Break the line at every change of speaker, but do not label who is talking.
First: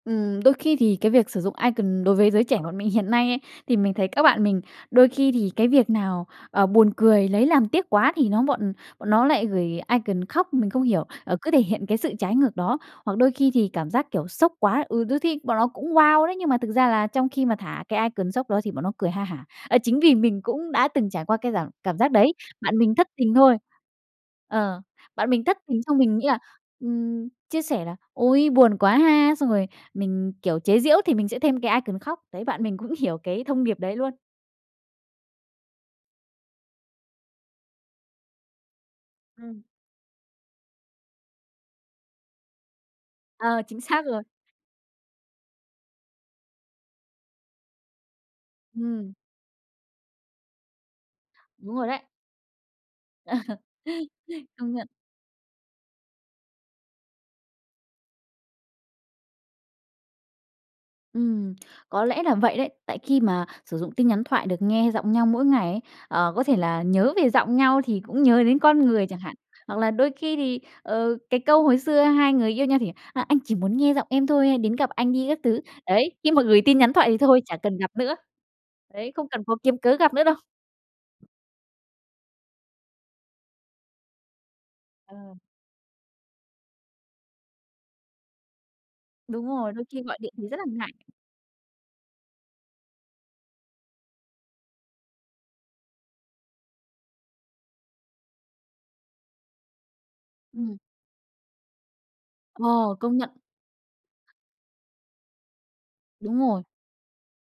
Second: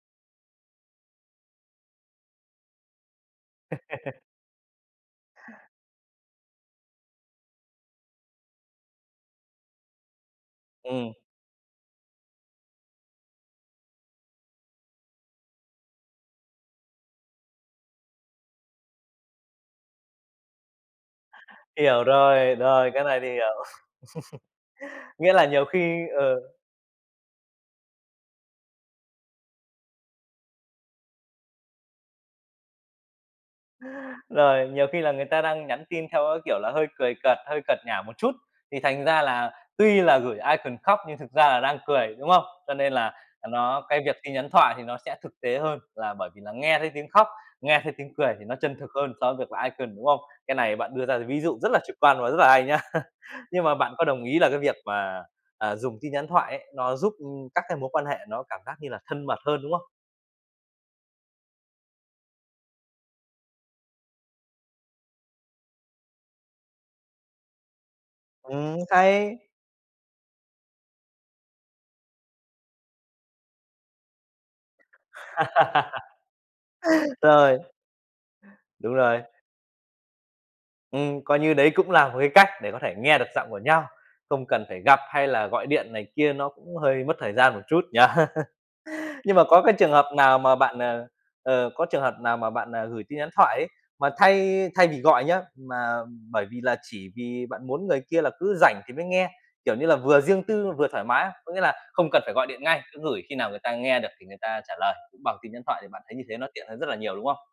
Ừm, đôi khi thì cái việc sử dụng icon đối với giới trẻ bọn mình hiện nay ấy, thì mình thấy các bạn mình đôi khi thì cái việc nào, ờ, buồn cười, lấy làm tiếc quá thì nó bọn bọn nó lại gửi icon khóc, mình không hiểu,
Ừm.
ờ, cứ thể hiện cái sự trái ngược đó. Hoặc đôi khi thì cảm giác, kiểu, sốc quá, ừ, đôi thi bọn nó cũng wow đấy, nhưng mà thực ra là trong khi mà thả cái icon sốc đó thì bọn nó cười ha hả. Ờ, chính vì mình cũng đã từng trải qua cái giảm cảm
Hiểu
giác đấy,
rồi,
bạn
rồi,
mình
cái
thất
này thì
tình thôi
hiểu.
ờ, bạn
Nghĩa
mình
là
thất
nhiều
tình xong
khi
mình nghĩ là,
ờ.
ừm, chia sẻ là "Ôi buồn quá ha!" xong rồi mình, kiểu, chế giễu thì mình sẽ thêm cái icon khóc. Đấy, bạn mình cũng hiểu cái thông điệp đấy luôn.
Rồi, nhiều khi là người ta đang nhắn tin theo cái, kiểu, là hơi cười cợt, hơi cợt nhả một chút, thì thành ra là
Ừm.
tuy là gửi icon khóc nhưng thực ra là đang cười, đúng không? Cho nên là là
Ờ, chính
nó cái
xác
việc
rồi.
tin nhắn thoại thì nó sẽ thực tế hơn là bởi vì là nghe thấy tiếng khóc, nghe thấy tiếng cười thì nó chân thực
Ừm.
hơn so với việc là icon, đúng không? Cái này bạn đưa ra d ví dụ rất
Đúng
là
rồi
trực
đấy.
quan và rất là hay nha. Nhưng mà bạn có đồng ý là cái
Công
việc
nhận.
mà, à, dùng tin nhắn thoại ấy, nó giúp, ưm, các cái mối quan hệ nó cảm giác như là thân mật hơn, đúng không?
Ừm, có lẽ là vậy đấy, tại khi mà sử dụng tin nhắn thoại được nghe giọng nhau mỗi ngày ấy, ờ, có thể là nhớ về giọng nhau thì cũng nhớ đến
Ừm,
con người chẳng hạn.
hay.
Hoặc là đôi khi thì, ờ, cái câu hồi xưa hai người yêu nhau thì: "Ờ, anh chỉ muốn nghe giọng em thôi, hãy đến gặp anh đi" các thứ. Đấy, khi mà gửi tin nhắn thoại thì thôi, chả
Rồi.
cần gặp nữa,
Đúng
đấy,
rồi.
không cần cố kiếm cớ gặp nữa đâu.
Ừm, coi như đấy cũng là một cái cách để có thể nghe được giọng của nhau, không cần phải gặp hay
Ừm.
là gọi điện này kia, nó cũng hơi mất thời gian một chút nhỉ? Nhưng mà
Đúng
có
rồi,
cái
đôi
trường
khi
hợp
gọi điện
nào
thì
mà
rất là
bạn
ngại.
ờ, ờ, có trường hợp nào mà bạn, à, gửi tin nhắn thoại ấy, mà thay thay vì gọi nhớ, mà bởi vì là chỉ vì bạn muốn người kia là cứ rảnh thì mới nghe, kiểu như là, vừa riêng tư,
Ừm.
vừa thoải mái á. Có nghĩa là không cần phải gọi điện ngay,
Ồ,
cứ
công
gửi
nhận.
khi nào người ta nghe được thì người ta trả lời, cũng bằng tin nhắn thoại thì bạn thấy như thế
Đúng
nó
rồi.
tiện hơn rất là nhiều, đúng không?